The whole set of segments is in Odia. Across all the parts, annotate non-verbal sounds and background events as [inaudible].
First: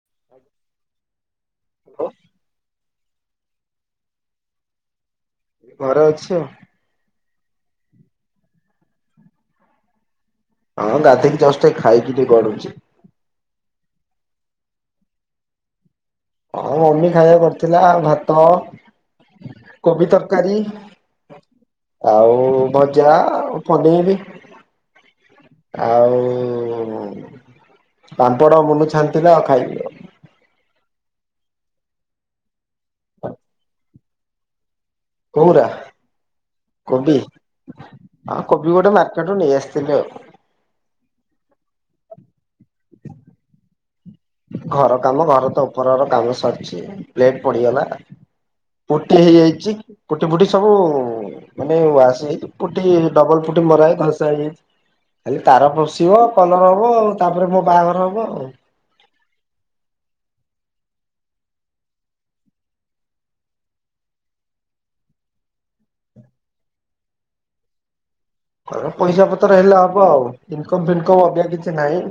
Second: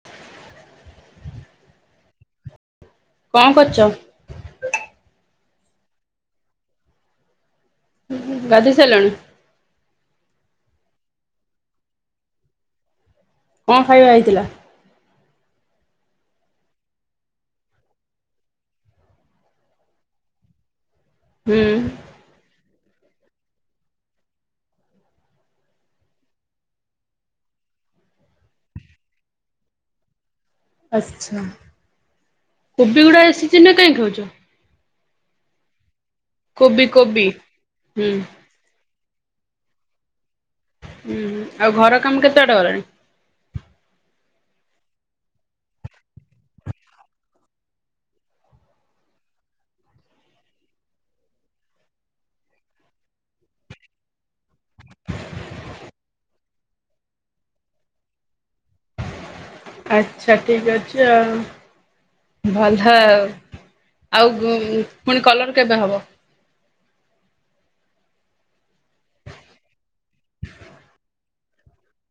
[unintelligible] କଣ କରୁଚ? ଘରେ ଅଛି ଆଉ। ହୁଁ ହୁଁ ଗାଧେଇ ସାଇଲଣି? ହଁ ଗାଧେଇକି ଜଷ୍ଟ ଏ ଖାଇକି ଟିକେ ଗଡୁଚି। କଣ ଖାଇବା ହେଇଥିଲା? ହଁ ମମି ଖାଇବା କରିଥିଲା ଭାତ କୋବି ତରକାରୀ। ହୁଁ। ଆଉ ଭଜା ଆଉ ପନିଆରି। ଆଉ ପାମ୍ପଡ ମୁନି ଛାନିଥିଲେ ଆଉ [unintelligible] ଆଛା କୋବି ଗୁଡା ଏଇ ସିଜିନ୍ ରେ କାଇଁ ଖାଉଚ? କୋଉରା କୋବି ହୁଁ ହଁ କୋବି ଗୋଟେ ମା ତାଠୁ ନେଇଆସିଥିଲୁ ଆଉ। ଉଁ ହୁଁ ଆଉ ଘର କାମ କେତେ ବାଟ ଗଲାଣି? ଘର କାମ ଘର ତ ଉପର ଘର କାମ ସରିଚି ପ୍ଲେଟ୍ ପଡିଗଲା। ପୁଟି ହେଇଯାଇଚି ପୁଟି ଫୁଟି ସବୁ ମାନେ ୱାସ୍ ହେଇକି ପୁଟି ଡବଲ ପୁଟି ମରା ହେଉକି ଘଷା ହେଇଯାଇଚି। ଖାଲି ତାର ପସିବ କଲର ହବ ଆଉ ତାପରେ ମୋ ବାହାଘର ହବ ଆଉ। ଆଚ୍ଛା ଠିକ୍ ଅଛି ଆଉ। ଭଲ ଆଉ ଘୁଁ ପୁଣି କଲର କେବେ ହବ? କଲର ପଇସା ପତ୍ର ହେଲେ ହବ ଆଉ ଇନକମ୍ ଫିନକମ୍ ଅଧିକା କିଛି ନାହିଁ।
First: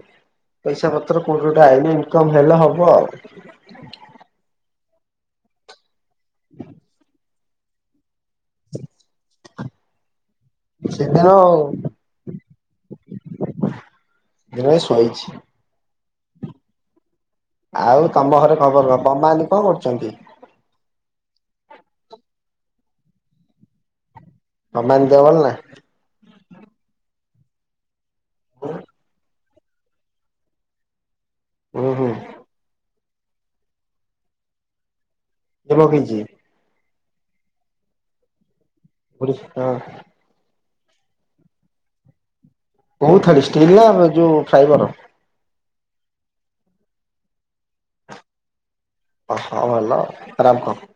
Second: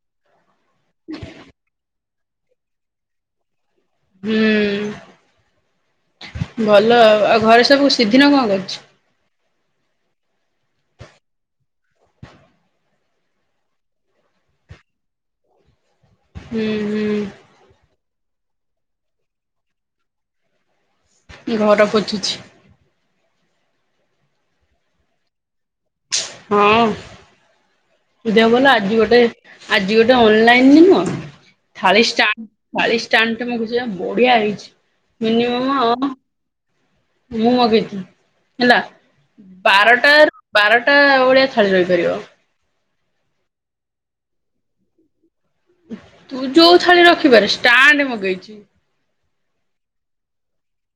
ପଇସା ପତ୍ର କୋଉଠୁ ଗୋଟେ ଆଇନେ ଇନକମ୍ ହେଲେ ହବ ଆଉ। ହୁଁ ଭଲ ଆଉ ଆଉ ଘରେ ସବୁ ସିଦ୍ଧିନ କଣ କରୁଚି? ସିଦ୍ଧିନ ଆଉ [unintelligible] ଶୋଇଚି। ହୁଁ ହୁଁ। ଆଉ ତମ ଘରେ ଖବର କହ ମାମଲି କଣ କରୁଚନ୍ତି? ଘର ପୋଚୁଛି। ମାମାଲି ଦେହ ଭଲ ନା? ହଁ। ଦେହ ଭଲ ଆଜି ଗୋଟେ ଆଜି ଗୋଟେ ଅନଲାଇନ ରେ ନୁହଁ। ହୁଁ ଥାଳି ହୁଁ ଷ୍ଟାଣ୍ଡ ଥାଳିଷ୍ଟାଣ୍ଡ ଟେ ମଗେଇଚି ପା ବଢିଆ ହେଇଚି। କିଏ ମିନିମମ ପକେଇଛି? ମୁଁ ମଗେଇଥିଲି ହେଲା ହଁ ବାରଟାରୁ ବାରଟା ଭଳିଆ ଥାଳି ରହିପାରିବ। କୋଉ ଥାଳି ଷ୍ଟିଲ୍ ନା ଯୋଉ ଫ୍ରାଇବର? ତୁ ଯୋଉ ଥାଳି ରଖିବାରେ ଷ୍ଟାଣ୍ଡ ମଗେଇଚି। ଓହୋ ଭଲ ଖରାପ୍ କଣ?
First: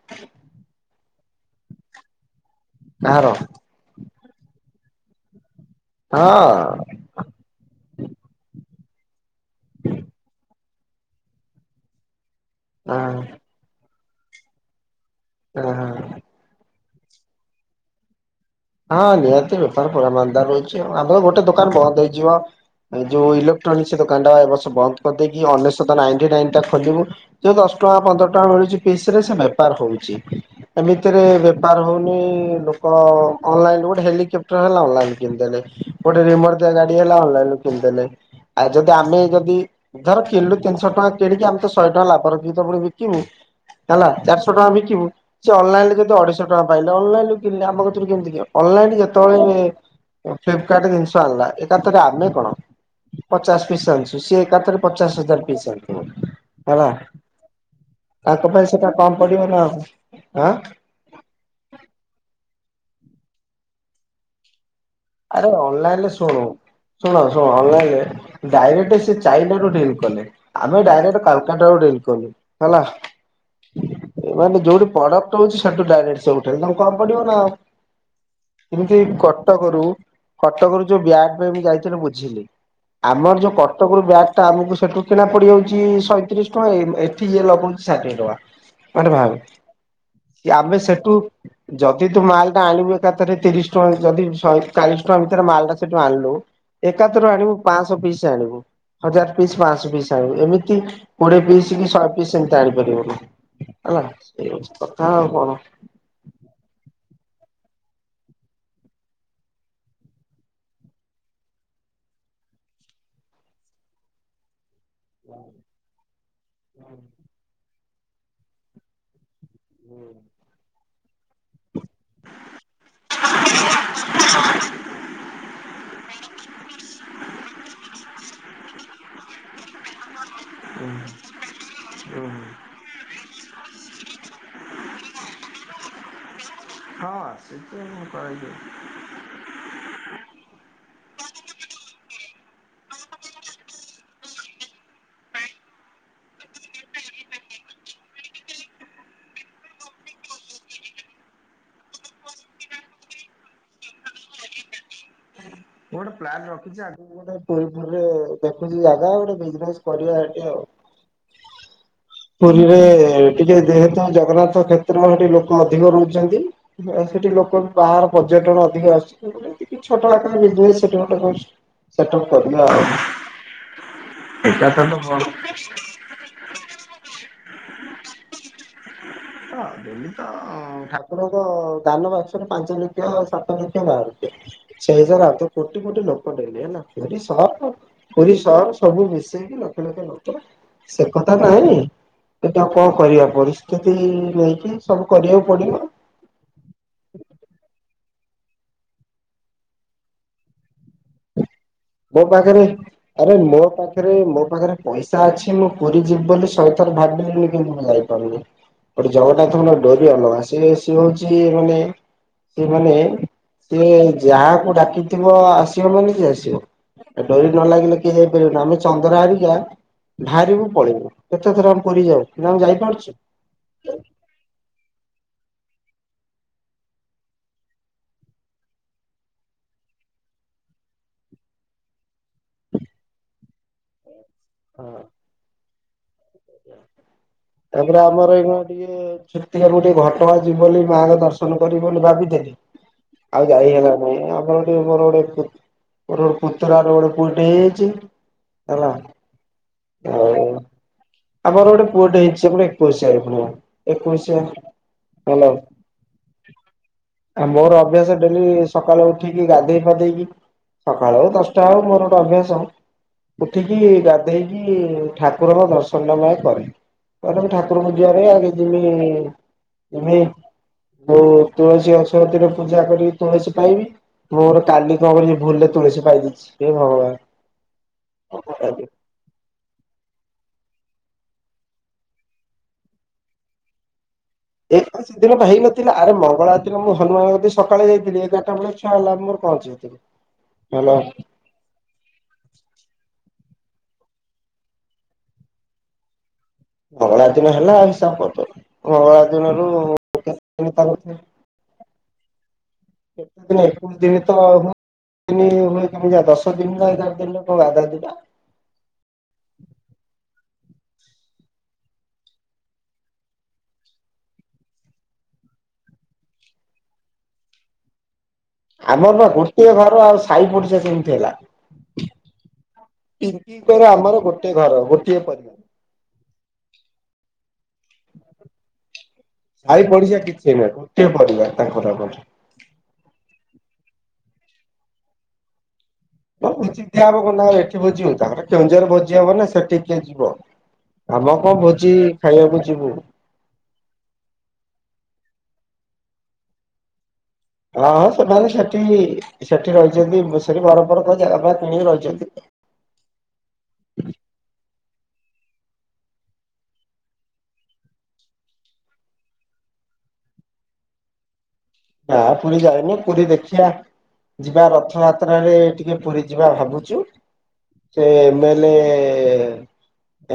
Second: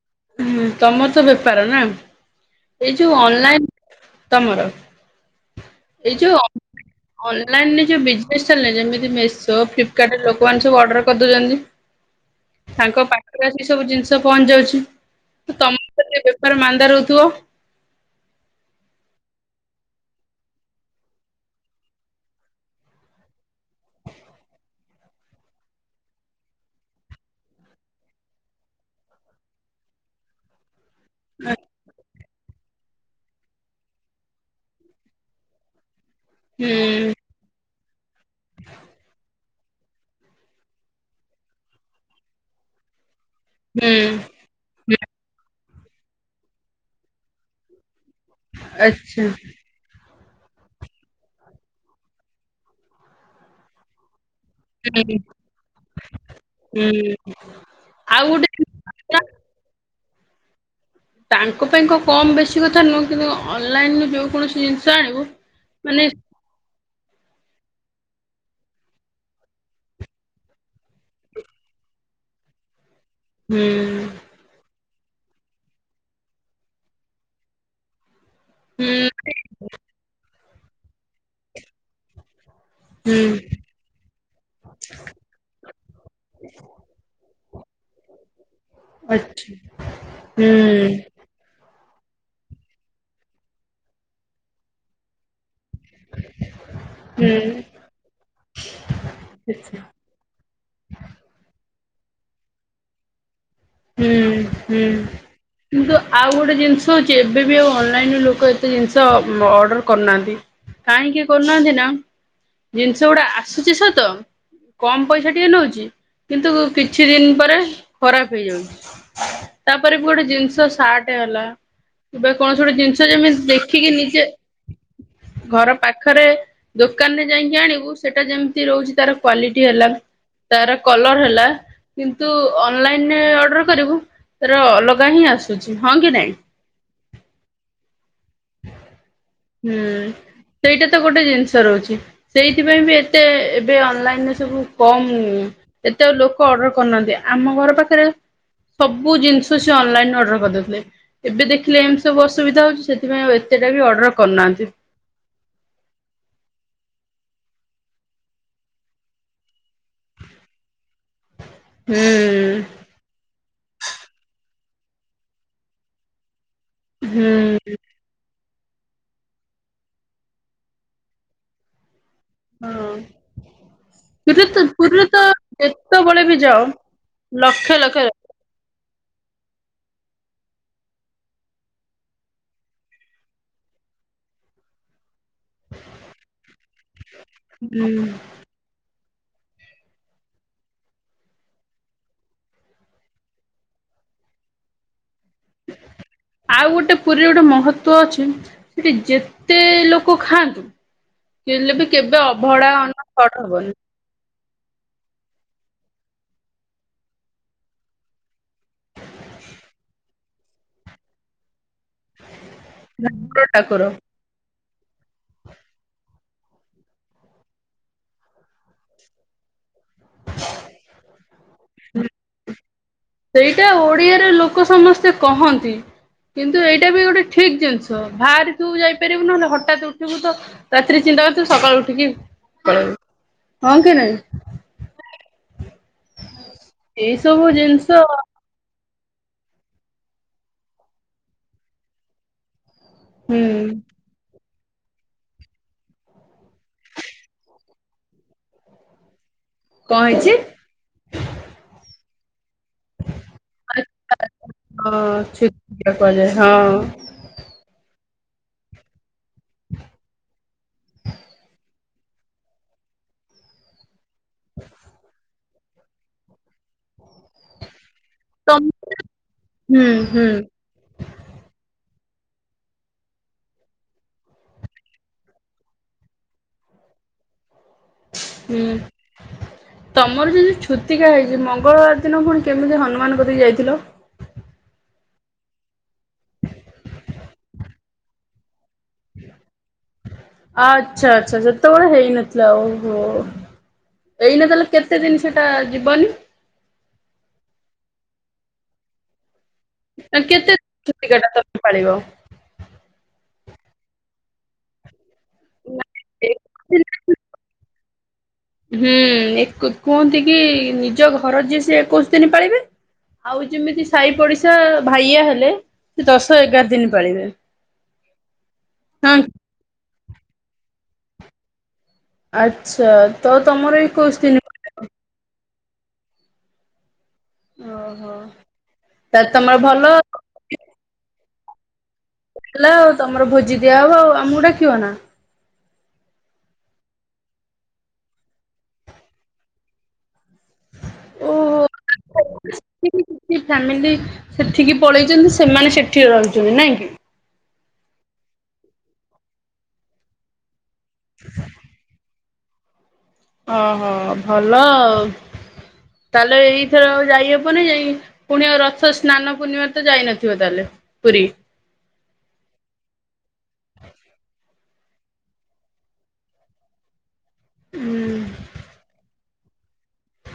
ହୁଁ ତମର ତ ବେପାର ନା ଏଇ ଯୋଉ କାହାର? ଅନଲାଇନ ତମର ଏଇ ହଁ ଯୋଉ ଅ-ଅନଲାଇନ ଯୋଉ ବିଜନେସ୍ ଚାଲେ ଯେମିତି ମେଶୋ ଫ୍ଲିପ୍ କାର୍ଡ ରେ ଲୋକମାନେ ସବୁ ଅର୍ଡର କରିଦଉଚନ୍ତି। ତାଙ୍କ ହଁ ପାଖରେ ଆସି ସବୁ ଜିନିଷ ପହଞ୍ଚି ଯାଉଛି ହଁ। ତମ ବେପାର ମାନ୍ଦା ରହୁ ତୁଅ। ହଁ ନିହାତି ବେପାର ପୁରା ମାନ୍ଦାରହୁଚି ଆଉ ଆମର ଗୋଟେ ଦୋକାନ ବନ୍ଦ ହେଇଯିବ। ଯୋଉ ଇଲେକ୍ଟ୍ରୋନିକସ ଦୋକାନ ଟା ଏ ବର୍ଷ ବନ୍ଦ କରିଦେଇକି ଅନେଶତ ନାଇଣ୍ଟ ନାଇଁନ ଟା ଖୋଲିବୁ ଯଉ ଦଶ ଦଶ ଟଙ୍କା ପନ୍ଦର ଟଙ୍କା ମିଳୁଚି ପିସ ରେ ସେ ବେପାର ହଉଚି। ଏମିତିରେ ବେପାର ହଉନି ଲୋକଅ। ଅନଲାଇନ ଗୋଟେ ହେଲିକେପ୍ଟର ହେଲା ଅନଲାଇନ କିଣିଦେଲେ। ଗୋଟେ ରିମଟଦିଆ ଗାଡି ହୁଁ ହେଲା ଅନାଲାଇନରୁ କିଣିଦେଲେ ଆ ଜଉଟା ଆମେ ଯଦି ଧର କିଣିଲୁ ତିନିଶହ ଟଙ୍କା କିଣିକି ଆମେତ ଶହେ ଟଙ୍କା ଲାଭ ରଖିକି ତ ପୁଣି ବିକିବୁ ହୁଁ ହେଲା ଚାରିଶହ ଟଙ୍କା ବିକିବୁ, ସେ ଅନଲାଇନ ରେ ଜଦି ଅଢେଇଶହ ଟଙ୍କା ପାଇଲେ ଅନଲାଇନୁ କିିଣିଲେ ଆମ କତିରୁ କେମ ଅନଲାଇନ ଆଚ୍ଛା ଯେତେବେଳେ ଫ୍ଲିପକାର୍ଟ ଜିନିଷ ଆଣିଲା ଏକାଥରେ ଆମେ କଣ ପଚାଶ ପିସ୍ ଆଣୁଚେ। ସିଏ ଏକାଥରେ ପଚାଶ ହୁଁ ହଜାର ପିସ ଆଣିଥିବ ହେଲା। ହୁଁ ଆଉ ତାଙ୍କ ଗୋଟେ ପାଇଁ ସେଟା କମ ପଡିବ ନା ଆଉ ଆଁ। ତାଙ୍କ ପାଇଁ କ କମ ବେଶୀ କଥା ନୁହଁ କିନ୍ତୁ ଅନଲାଇନ ରୁ ଯୋଉ କୌଣସି ଜିନିଷ ଆଣିବୁ ଆରେ ମାନେ ଅନଲାଇନରେ ଶୁଣୁ ଶୁଣ ଶୁଣ ଅନଲାଇନରେ ଡାଇରେକ୍ଟ ସେ ଚାଇନା ରୁ ଡିଲ୍ କଲେ ଆମେ ଡାଇରେକ୍ଟ କାଲକାଟା ରୁ ଡିଲ୍ ଠିକ କହିଲେ ହେଲା। ହୁଁଉଁ। ମାନେ ଯୋଉଠି ପ୍ରଡକ୍ଟ ହଉଚି ସେଠୁ ଡାଇରେକ୍ଟ ସବୁଠେ [inaudible] ନା ଆଉ ହୁଁ ଏମିତି କଟକରୁ, କଟକରୁ ଯୋଉ ବ୍ୟାଗ୍ ପାଇଁ ମୁଁ ଯାଇଥିଲ ବୁଝିଲି ହୁଁ ଆମର ଯୋଉ କଟକରୁ ବ୍ୟାଗ୍ଟା ଆମକୁ ସେଠୁ କିଣା ପଡିଯାଉଚି ସଇଁତିରିଶ ଟଙ୍କା, ଏଠିସିଏ ଲ ଷାଠିଏ ଟଙ୍କା। ଅଛି। କି ଆମେ ସେଠୁ ଯଦି ତୁ ମାଲ ଟା ଆଣିବୁ ଏକାଥରେ ତିରିଶ ଟଙ୍କା, ଯଦି ଶହେ ଚାଳିଶ ଟଙ୍କା ଭିତରେ ମାଲ ଟା ସେଠୁ ଆଣିଲୁ ଏକାଥର ହୁଁ ଆଣିବୁ ପାଞ୍ଚଶହ ପିସ୍ ଆଣିବୁ। ହଜାର ପିସ୍, ଆଚ୍ଛା ପାଞ୍ଚଶହ ପିସ୍ ଆଣିବୁ। ଏମିତି କୋଡିଏ ପିସ୍, କି ଶହେ ପିସ୍, ଏମତି ଆଣିପାରିବୁ ନି। ପି ପି, କିନ୍ତୁ ଆଉ ଗୋଟେ ଜିନିଷ ହଉଚି। କେବେ ବି ଆଉ ଅନଲାଇନ ରୁ ଲୋକ ଏତେ ଜିନିଷ ଅର୍ଡର କରୁନାହାନ୍ତି। କାହିଁକି କରୁନାହାନ୍ତି ନା ଜିନିଷ ଗୁଡା ଆସୁଚି ସତ କମ ପଇସା ଟିକେ ନଉଚି କିନ୍ତୁ କିଛି ଦିନ ପରେ ଖରାପ ହେଇଯାଉଚି। ତାପରେ ବି ଗୋଟେ ଜିନିଷ ସାର୍ଟ ହେଲା। ଏବେ କୌଣସି ଗୋଟେ ଜିନିଷ ଯେମିତି ଦେଖିକି ନିଜେ ଘର ପାଖରେ ଦୋକାନରେ ଯାଇକି ଆଣିବୁ ସେଟା ଯେମିତି ରହୁଛି ତାର କ୍ଵାଲିଟି ହେଲା। ତାର କଲର ହୁଁ ହେଲା କିନ୍ତୁ ଅନଲାଇନ। ସେ ଅଡର କରିବୁ ତାର ଅଲଗା ହିଁ ଆସୁଛି ହଁ, କି ନାଇଁ ହଁ, ଆସୁଚି ମୁଁ କଇଲି ହୁଁ। ସେଇଟା ତ ଗୋଟେ ଜିନିଷ ରହୁଛି, ସେଇଥିପାଇଁ ବି ଏତେ ଏବେ ଅନଲାଇନରେ ସବୁ କମ୍ ଏତେ ଆଉ ଲୋକ ଅର୍ଡର କରୁନାହାଁନ୍ତି ଆମ ଘର ପାଖରେ ସବୁ ଜିନିଷ ସେ ଅନଲାଇନରେ ଅର୍ଡର କରିଦଉଥିଲେ। ଏବେ ଦେଖିଲେ ଏମିତି ସବୁ ଅସୁବିଧା ହଉଛି ସେଥିପାଇଁ ଆଉ ଏ ଏତେଟା ବି ଅର୍ଡର କରୁନାହାଁନ୍ତି। ମୁଁ ଗୋଟେ ପ୍ଲାନ୍ ରଖିଛି। ଆଗୁକୁ ଗୋଟେ ପୁରୀ ଫୁରୀରେ ଦେଖୁଚି ଜାଗା ଗୋଟେ ବିଜନେସ କରିବା ହେଠି ଆଉ। ହୁଁ ପୁରୀରେ ଟିକେ ଯେହେତୁ ଜଗନ୍ନାଥ କ୍ଷେତ୍ର ହେଠି ଲୋକ ଅଧିକ ରହୁଛନ୍ତି। ସେଠି ହୁଁ ବି ଲୋକ ବାହାର ପର୍ଯ୍ୟଟନ ଟିକେ ଆସୁଚି କଣ କହିଲେ ଟିକେ ଛୋଟ ଆକାର ଡେ ସେଟମେଣ୍ଟ କରୁଚିସେଟପ କରିନି ଆଉ। [unintelligible] ପୁରୀରେ ତ ଏକାଥରେ ପୁରୀରେ ବଡ ତ କଥା ଯେତେବେଳେ ବି ଯାଅ ଲକ୍ଷ ଲକ୍ଷ ଯାଉ [inaudible] ହଁ ଡେଲି ତ ଠାକୁରଙ୍କ ଦାନ ବାକ୍ସରୁ ପାଞ୍ଚ ଲକ୍ଷ ସାତ ଲକ୍ଷ ବାହାରୁଚି। ସେଇଜର ଆ ତ କୋଟି କୋଟି ଲୋକଟଡେଲି ହେ ପୁରୀ ସର ହୁଁ ପୁରୀ ସହର ସବୁ ମି ଲକ୍ଷ ଲକ୍ଷେ ଲୋକ ସେ କଥା କାହିେଁନି ଏଟା କଣ କରିବା ପର। କେତି ନେଇକି ଯାଇଛି ସବୁ। ଆଉ ଗୋଟେ ପୁରୀରେ ଗୋଟେ ମହତ୍ତ୍ବ ଅଛି ସେଠି ଯେତେ ଲୋକ ଖାଆନ୍ତୁ ଥିଲେ ବି ମୋ କେବେ ପାଖରେ ଅଭଡା ଅନ୍ନ ଆରେ ସଟ ମୋ ହବନି। ପାଖରେ ମୋ ପାଖରେ ପଇସା ଅଛି ମୁଁ ପୁରୀ ଯିବି ବୋଲି ଶହେ ଥର ଭାବିଲିଣି କିନ୍ତୁ ମୁଁ ଯାଇପାରୁନି। ଗୋଟେ ଜଗନ୍ନାଥଙ୍କର ଡୋରି ଅଲଗା ସେ ସିଏ ହଉଛି ମାନେ ସେମାନେ ଠାକୁର ଠାକୁର ସେ ଯାହାକୁ ଡାକିଥିବ ଆସିବ ମାନେ ସିଏ ଆସିବ। ଡୋରି ନ ଲାଗିଲେ କି ଯାଇପାରିବେନି ଆମେ ଚନ୍ଦ୍ର ହାରିକା ଭାରିବୁ ପଳେଇବୁ କେତେ ଥର ଆମେ ପୁରୀ ଯାଉ କିନ୍ତୁ ଆମେ ଯାଇପାରୁଛୁ। ସେଇଟା ଓଡ଼ିଆର ଲୋକ ସମସ୍ତେ କହନ୍ତି। କିନ୍ତୁ ଏଇଟା ବି ଗୋଟେ ଠିକ୍ ଜିନିଷ ଭାରିଥିବୁ ଯାଇପାରିବୁନୁ ନହେଲେ ହଠାତ ଉଠିବୁ ତ ରାତିରେ ଚି ଥିବୁ ସକାଳୁ ଉଠିକି ପଳେବୁ। ହଁ କି ନାଇଁ ହଁ ଏସବୁ ଜିନିଷ ତାପରେ ଆମର ଏଇଖୁଣା ଟିକେ ଛୁତିକା ଟିକେ ଘଟଗା ଯିବି ବୋଲି ମାଆଙ୍କ ଦର୍ଶନ କରିବି ବୋଲି ଭାବିଥିଲି। ହୁଁ ଆଉ ଯାାଇ ହେଲାନାଇଁ ଆମର ମୋର ଗୋଟେ ପୁ ମୋର ଗୋଟେ ପୁତୁରା ର ଗୋଟେ ପୁଅଟିଏ ହେଇଯାଇଛି ହେଲା। କଣ ହେଇଛି? ଆଉ ଆମର ଗୋଟେ ପୁଅଟେ ହେଇଛି। [unintelligible] ଏକୋଇଶିଆ ଏକୋଇଶିଆ ହଁ ହାଲୋ। ଛୁତିକା କୁହାଯାଏ ହଁ ଆ ମୋର ଅଭ୍ୟାସ ଡେଲି ସକାଳୁ ଉଠିକି ଗାଧେଇ ପାଧେଇକି ସକାଳ ହଉ ଦଶଟା ହଉ ମୋର ଅଭ୍ୟାସ ଉଠିକି ଗାଧେଇକି ଠା କୁରଙ୍କ ଦର୍ଶନ ମୁଁ ଆଗେ କରେ ଠାକୁରଙ୍କ [unintelligible] ଆଗେ ତମ ହୁଁ ଯିମି-ଯିମି ହୁଁ ଯୋଉ ତୁଳସୀ ଅ ବତୀର ପୂଜା କରିକି ତୁଳସୀ ପାଇବି ମୋର କାଲି [unintelligible] ଭୁଲରେ ତୁଳସୀ ପାଇ ଦେଇଛି ସେ ଭଗବାନ। ହୁଁ। ତମର ଯଦି ଛୁତିକା ହେଇଛି ମଙ୍ଗଳବାର ଦିନ ପୁଣି କେମିତି ହନୁମାନ କତିକି ଯାଇଥିଲ? ଏକୋଶି ଦିନ ପା ହେଇ ନଥିଲା ଆରେ ମଙ୍ଗଳବାର ଦିନ ମୁଁ ହନୁମାନ ତିକି ସକାଳେ ଯାଇଥିଲି ଏଗାର୍ ଟା ବେଳେ ଛୁଆ ହେଲା ମୋର ପହଞ୍ଚିଥିଲି। ଭଲ ଆଚ୍ଛା ଆଚ୍ଛା ସେତେବେଳେ ହେଇନଥିଲା ଓହୋ। ଏଇନା ତାହେଲେ କେତେ ଦିନ ସେଟା ଯିବନି? ମଙ୍ଗଳବାର ଦିନ ହେଲା ହିସାବ କରୁଚ ମଙ୍ଗଳାର ଦିନ କେତେ ଛୁତିକା ଟା ତମେ ପଳିବ? ଦିନ ଏକୋଇଶି ଦିନି ତ [unintelligible] ଦଶ ଦିନ ନା ଏଗାର ଦିନି କଣ ଗାଧାନ୍ତି। ହୁଁ ଏକ କୁହନ୍ତି କି ନିଜ ଘର ଯିଏ ସିଏ ଏକୋଉଶି ଦିନି ପାଳିବେ। ଆଉ ଯେମିତି ସାହି ପଡିଶା ଭାଇଆ ହେଲେ ସେ ଦଶ ଏଗାର ଦିନି ପାଳିବେ। [unintelligible] ଆମର ହଁ ପା ଗୋଟିଏ ଘର ଆଉ ସାଇ ପଡ଼ିଶା କେମିତି ହେଲା? ଆଚ୍ଛା ତ ତମର ପିଙ୍କିକର ଏକୋଇଶି ଆମର ଦିନ ଗୋଟେ ଘର ଗୋଟିଏ ପରିବାର। ଓହୋ। ତାହେଲେ ତମର ଭଲ ସାଇ ପଡ଼ିଶା କିଛି ନାହିଁ ଗୋଟିଏ ପରିବାର ତାଙ୍କର ଆମର। ହେଲା ଆଉ ତମର ଭୋଜି ଦିଆହବ ଆଉ ଆମକୁ ଡାକିବ ନା? [inaudible] ଏଠି ଭୋଜିି ଦିଆ ହବ ତାଙ୍କର କେଉଁଝରରେ ଭୋଜି ହବ ନା ସେଠିିକି କିଏ ଯିବ? ଆମ କଣ ଭୋଜି ଓହୋ ଖାଇବାକୁ ଯିବୁ। [inaudible] ଫାମିଲି ସେଠିକି ପଳେଇଛନ୍ତି ସେ ସେମାନେ ସେଠି ରହୁଛନ୍ତି ନାଇଁ କି? ହଁ-ହଁ ସେମାନେ ସେଠି ସେଠି ରହିଛନ୍ତି ସେଠି ବର ର ଜାଗା ଫାଗା କିଣିକି ରହିଛନ୍ତି। [unintelligible] ତା ହେଲେ ଏଇଥର ଆଉ ଯାଇହବନି ଯାଇ ପୁଣି ଆଉ ରଥ ସ୍ନାନ ପୂର୍ଣ୍ଣିମା ତ ଯାଇନଥିବ ତାହେଲେ ପୁରୀ। ହଁ ପୁରୀ ଯାାଇନି ପୁରୀ ଦେଖିଆ ଯିବା ରଥଯାତ୍ରାରେ ଟିକେ ପୁରୀ ଯିବା ଭାବୁଛୁ ସେ ଏମେଲେ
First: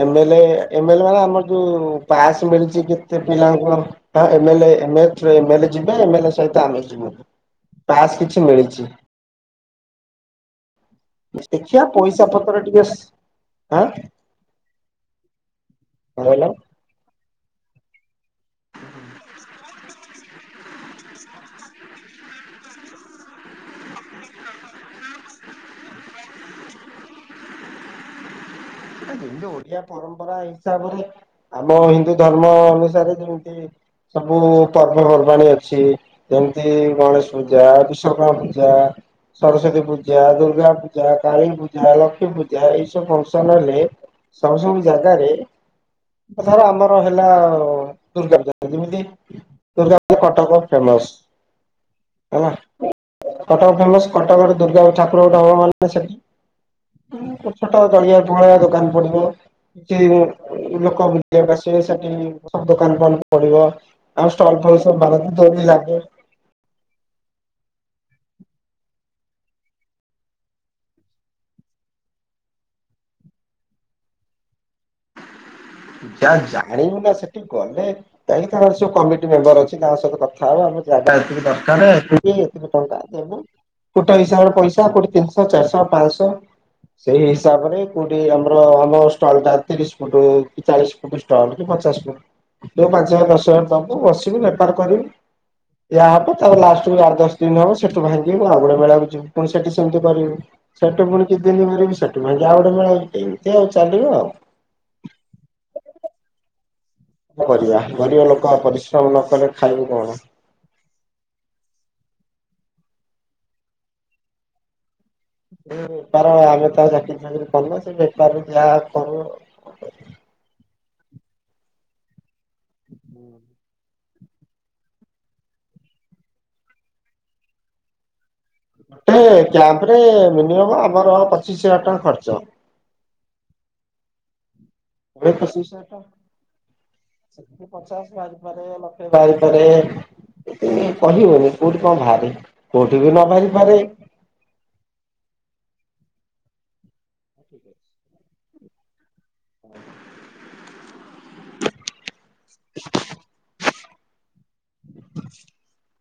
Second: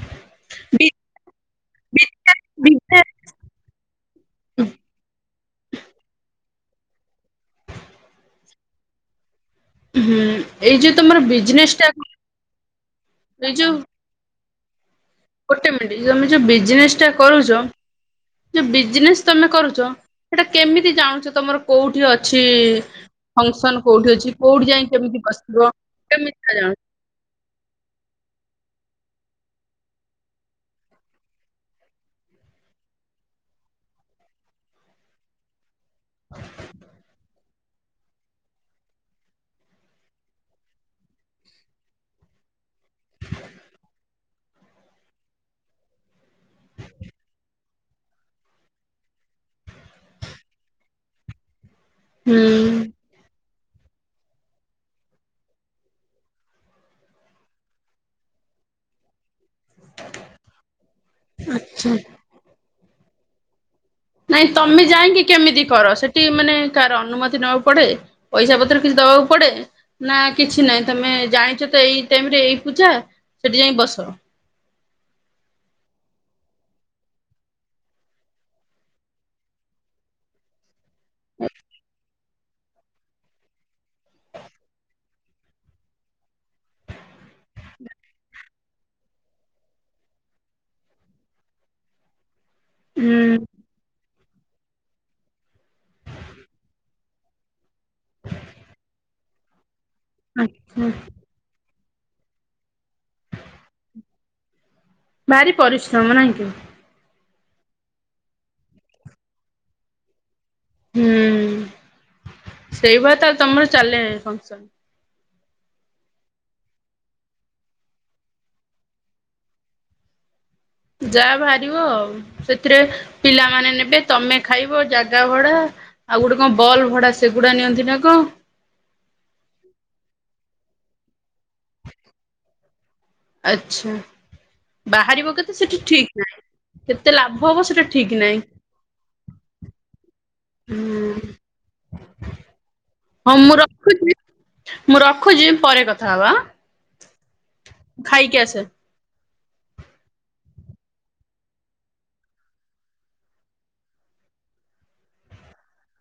ଏମେଲେ ଏମେଲେ ମାନେ ଆମର ଯୋଉ ପାସ୍ ମିଳିଚି କେତେ ପିଲାଙ୍କ ଟା ଏମେଲେ [unintelligible] ଏମେଲେ ଯିବେ ଏମେଲେ ସହିତ ଆମେ ଯିବୁ ପାସ କିଛି ମିଳିଛି। ହୁଁ ଏଇ ଯୋଉ ତମର ବିଜନେସ ଦେଖିବା ଟା ପଇସା ପତ୍ର ଟିକେ ଏଇ ଯୋଉ ଆଁ ଗୋଟେ ମିଟି କଣ ତମେ ଯୋଉ କହିଲ ବିଜନେସ ଟା କରୁଚ ଯୋଉ ବିଜିନେସ ତମେ କରୁଚ ସେଟା କେମିତି ଜାଣୁଚ ତମର କୋଉଠି ଅଛି ଫଂକ୍ସନ୍ କୋଉଠି ଅଛି କୋଉଠି ଯାଇ କେମିତି ବସିବ କେମିତି ଜାଣିବୁ। [unintelligible] ଯେମିତି ଓଡିଆ ପରମ୍ପରା ହିସାବରେ ଆମ ହିନ୍ଦୁ ଧର୍ମ ଅନୁସାରେ ଯେମିତି ସବୁ ପର୍ବପର୍ବାଣିୀ ଅଛି ଯେମିତି ଗଣେଶ ପୂଜା ବିଶ୍ଵକର୍ମା ପୂଜା। ସରସ୍ଵତୀ ପୂଜା ଦୁର୍ଗା ପୂଜା କାଳୀ ପୂଜା ଲକ୍ଷ୍ମୀ ପୂଜା ଏଇ ସବୁ ଫଂକ୍ସନ୍ ହେଲେ ସବୁ ସବୁ ଜାଗାରେ ଧର ଆମର ହେଲା ଦୁର୍ଗା ପୂଜା ଯେମିତି ଦୁର୍ଗା ପୂଜା କଟକ ଫେମସ ହେଲା। ହୁଁ କଟକ ଫେମ୍ସ୍ କଟକରେ ଦୁର୍ଗା ଠାକୁର ଗୋଟେ ହବ ମାନ ସେଠି। ଛୋଟ ଛୋଟ ଜଳିଖିଆ ଫଳି ଖିଆ ଦୋକାନ ଦୋକାନ ପଡିବ କିଛି ଲୋକ ବୁଲିବାକୁ କୁ ଆସିବେ ସେଠି ସବୁ ଦୋକାନ ପଡିବ। ପଡିବ। ଆଉ ନାଇଁ ଷ୍ଟଲ ଫଲ ତମେ ସବୁ ଯାଇକି ମାରନ୍ତି କେମିତି ଦୋଳି କର ଲାଗେ ସେଠି ମାନେ କାହାର ଅନୁମତି ନବାକୁ ପଡେ? ପଇସା ପତ୍ର କିଛି ଦବାକୁ ପଡେ ନା କିଛି ନାହିଁ ତମେ ଜାଣିଛ ତ ଏଇ ଟାଇମ ରେ ଏଇ ପୂଜା। ସେଠି ଯାଇଁ ବସ। ଯାହା ଜାଣିନୁ ନା ସେଠି ଗଲେ କାହିଁଥା ସବୁ କମିଟି ମେମ୍ବର ଅଛି ତାଙ୍କ ସହିତ କଥା ହବା ଆମେ। ଜାଗା ଯେତିକି ଦରକାର ହେତୀ ଏ ଏତିକି ଟଙ୍କା ଦବୁ ଫୁଟ ହିସାବରେ ପଇସା କୋଉଠି ତିନିଶ ଚାରିଶ ପାଆଶ ସେଇ ହିସାବରେ କୋଉଠି ଆମର ହବ ଷ୍ଟଲ ଟା ତିରିଶ ଫୁଟ। ଚାଳିଶି ଫୁଟ ଷ୍ଟଲ କି ପଚାଶ ଫୁଟ ଯୋଉ ପାଞ୍ଚ ହଜାର ହୁଁ ଦଶ ହଜାର ଦବୁ ବସିବି ବେପାର କରିବୁ। ଦିଆ ହବ ତା ଲାଷ୍ଟ କୁ ଆଠ ଦଶ ଦିନ ହବ ସେଠୁ ଭାଙ୍ଗିକି ଆଉ ଗୋଟେ ମେଳାକୁ ଯିବୁ ପୁଣି ସେଠି ସେମତି କରିବି ଆଚ୍ଛା ସେଠି ଫୁଣି କିଛିଦିନ ଘରେ ବସିବି। ସେଠୁ ଫୁଣି ଆଉ ଗୋଟେ ମେଳାକୁ ଇନ୍ତି ଆଉ ଚାଲିବ ଆଉ। ଭାରି ପରିଶ୍ରମ ନାହିଁ କି କଣ କରିବା ଗରିବ ଲୋକ ପରିଶ୍ରମ ନ କଲେ ଖାଇବୁ କଣ ହୁଁ ସେଇ ଭଳିଆ ତାହେଲେ ତମର ଚାଲେ ଫଂକ୍ସନ। ବେପାର ଆମେ ତ ଚାକିରି ଫାକିରି କରୁନୁ ସେଇ ବେପାରରୁ ଯାହା କରୁ ଆଉ। ଯାହା ବାହାରିବ ଆଉ ସେଥିରେ ପିଲାମାନେ ନେବେ। ତମେ ଖାଇବ ଜାଗା ଭଡା ଆଉ ଗୋଟେ କଣ ବଲ୍ ଭଡା ସେଗୁଡା ନିଅନ୍ତି ନା ଙ୍କ ଗୋଟେ କ୍ୟାମ୍ପ ରେ ମିନିମମ ଆମର ପଚିଶ ହଜାର ଟଙ୍କା ଖର୍ଚ୍ଚ। ଆଛା କୋଡ଼ିଏ ବାହାରିବ କେତେ ପଚିଶ ସେଠି ହଜାର ଟଙ୍କା ଠିକ ନାଇ। ପଚାଶ ବାହାରି ପରେ ଲକ୍ଷେ ବାହାରି ପାରେ। ସେମିତି ହୁଁ କହି ହୁଏନି କୋଉଠି କଣ ବାହାରେ କୋଉଠି ବି ନ ହଁ ମୁଁ ବାହାରିପାରେ। ରଖୁଛି ମୁଁ ରଖୁଚି ପରେ କଥା ହବା ଆଁ। ଖାଇକି ଆସେ। [inaudible] [unintelligible]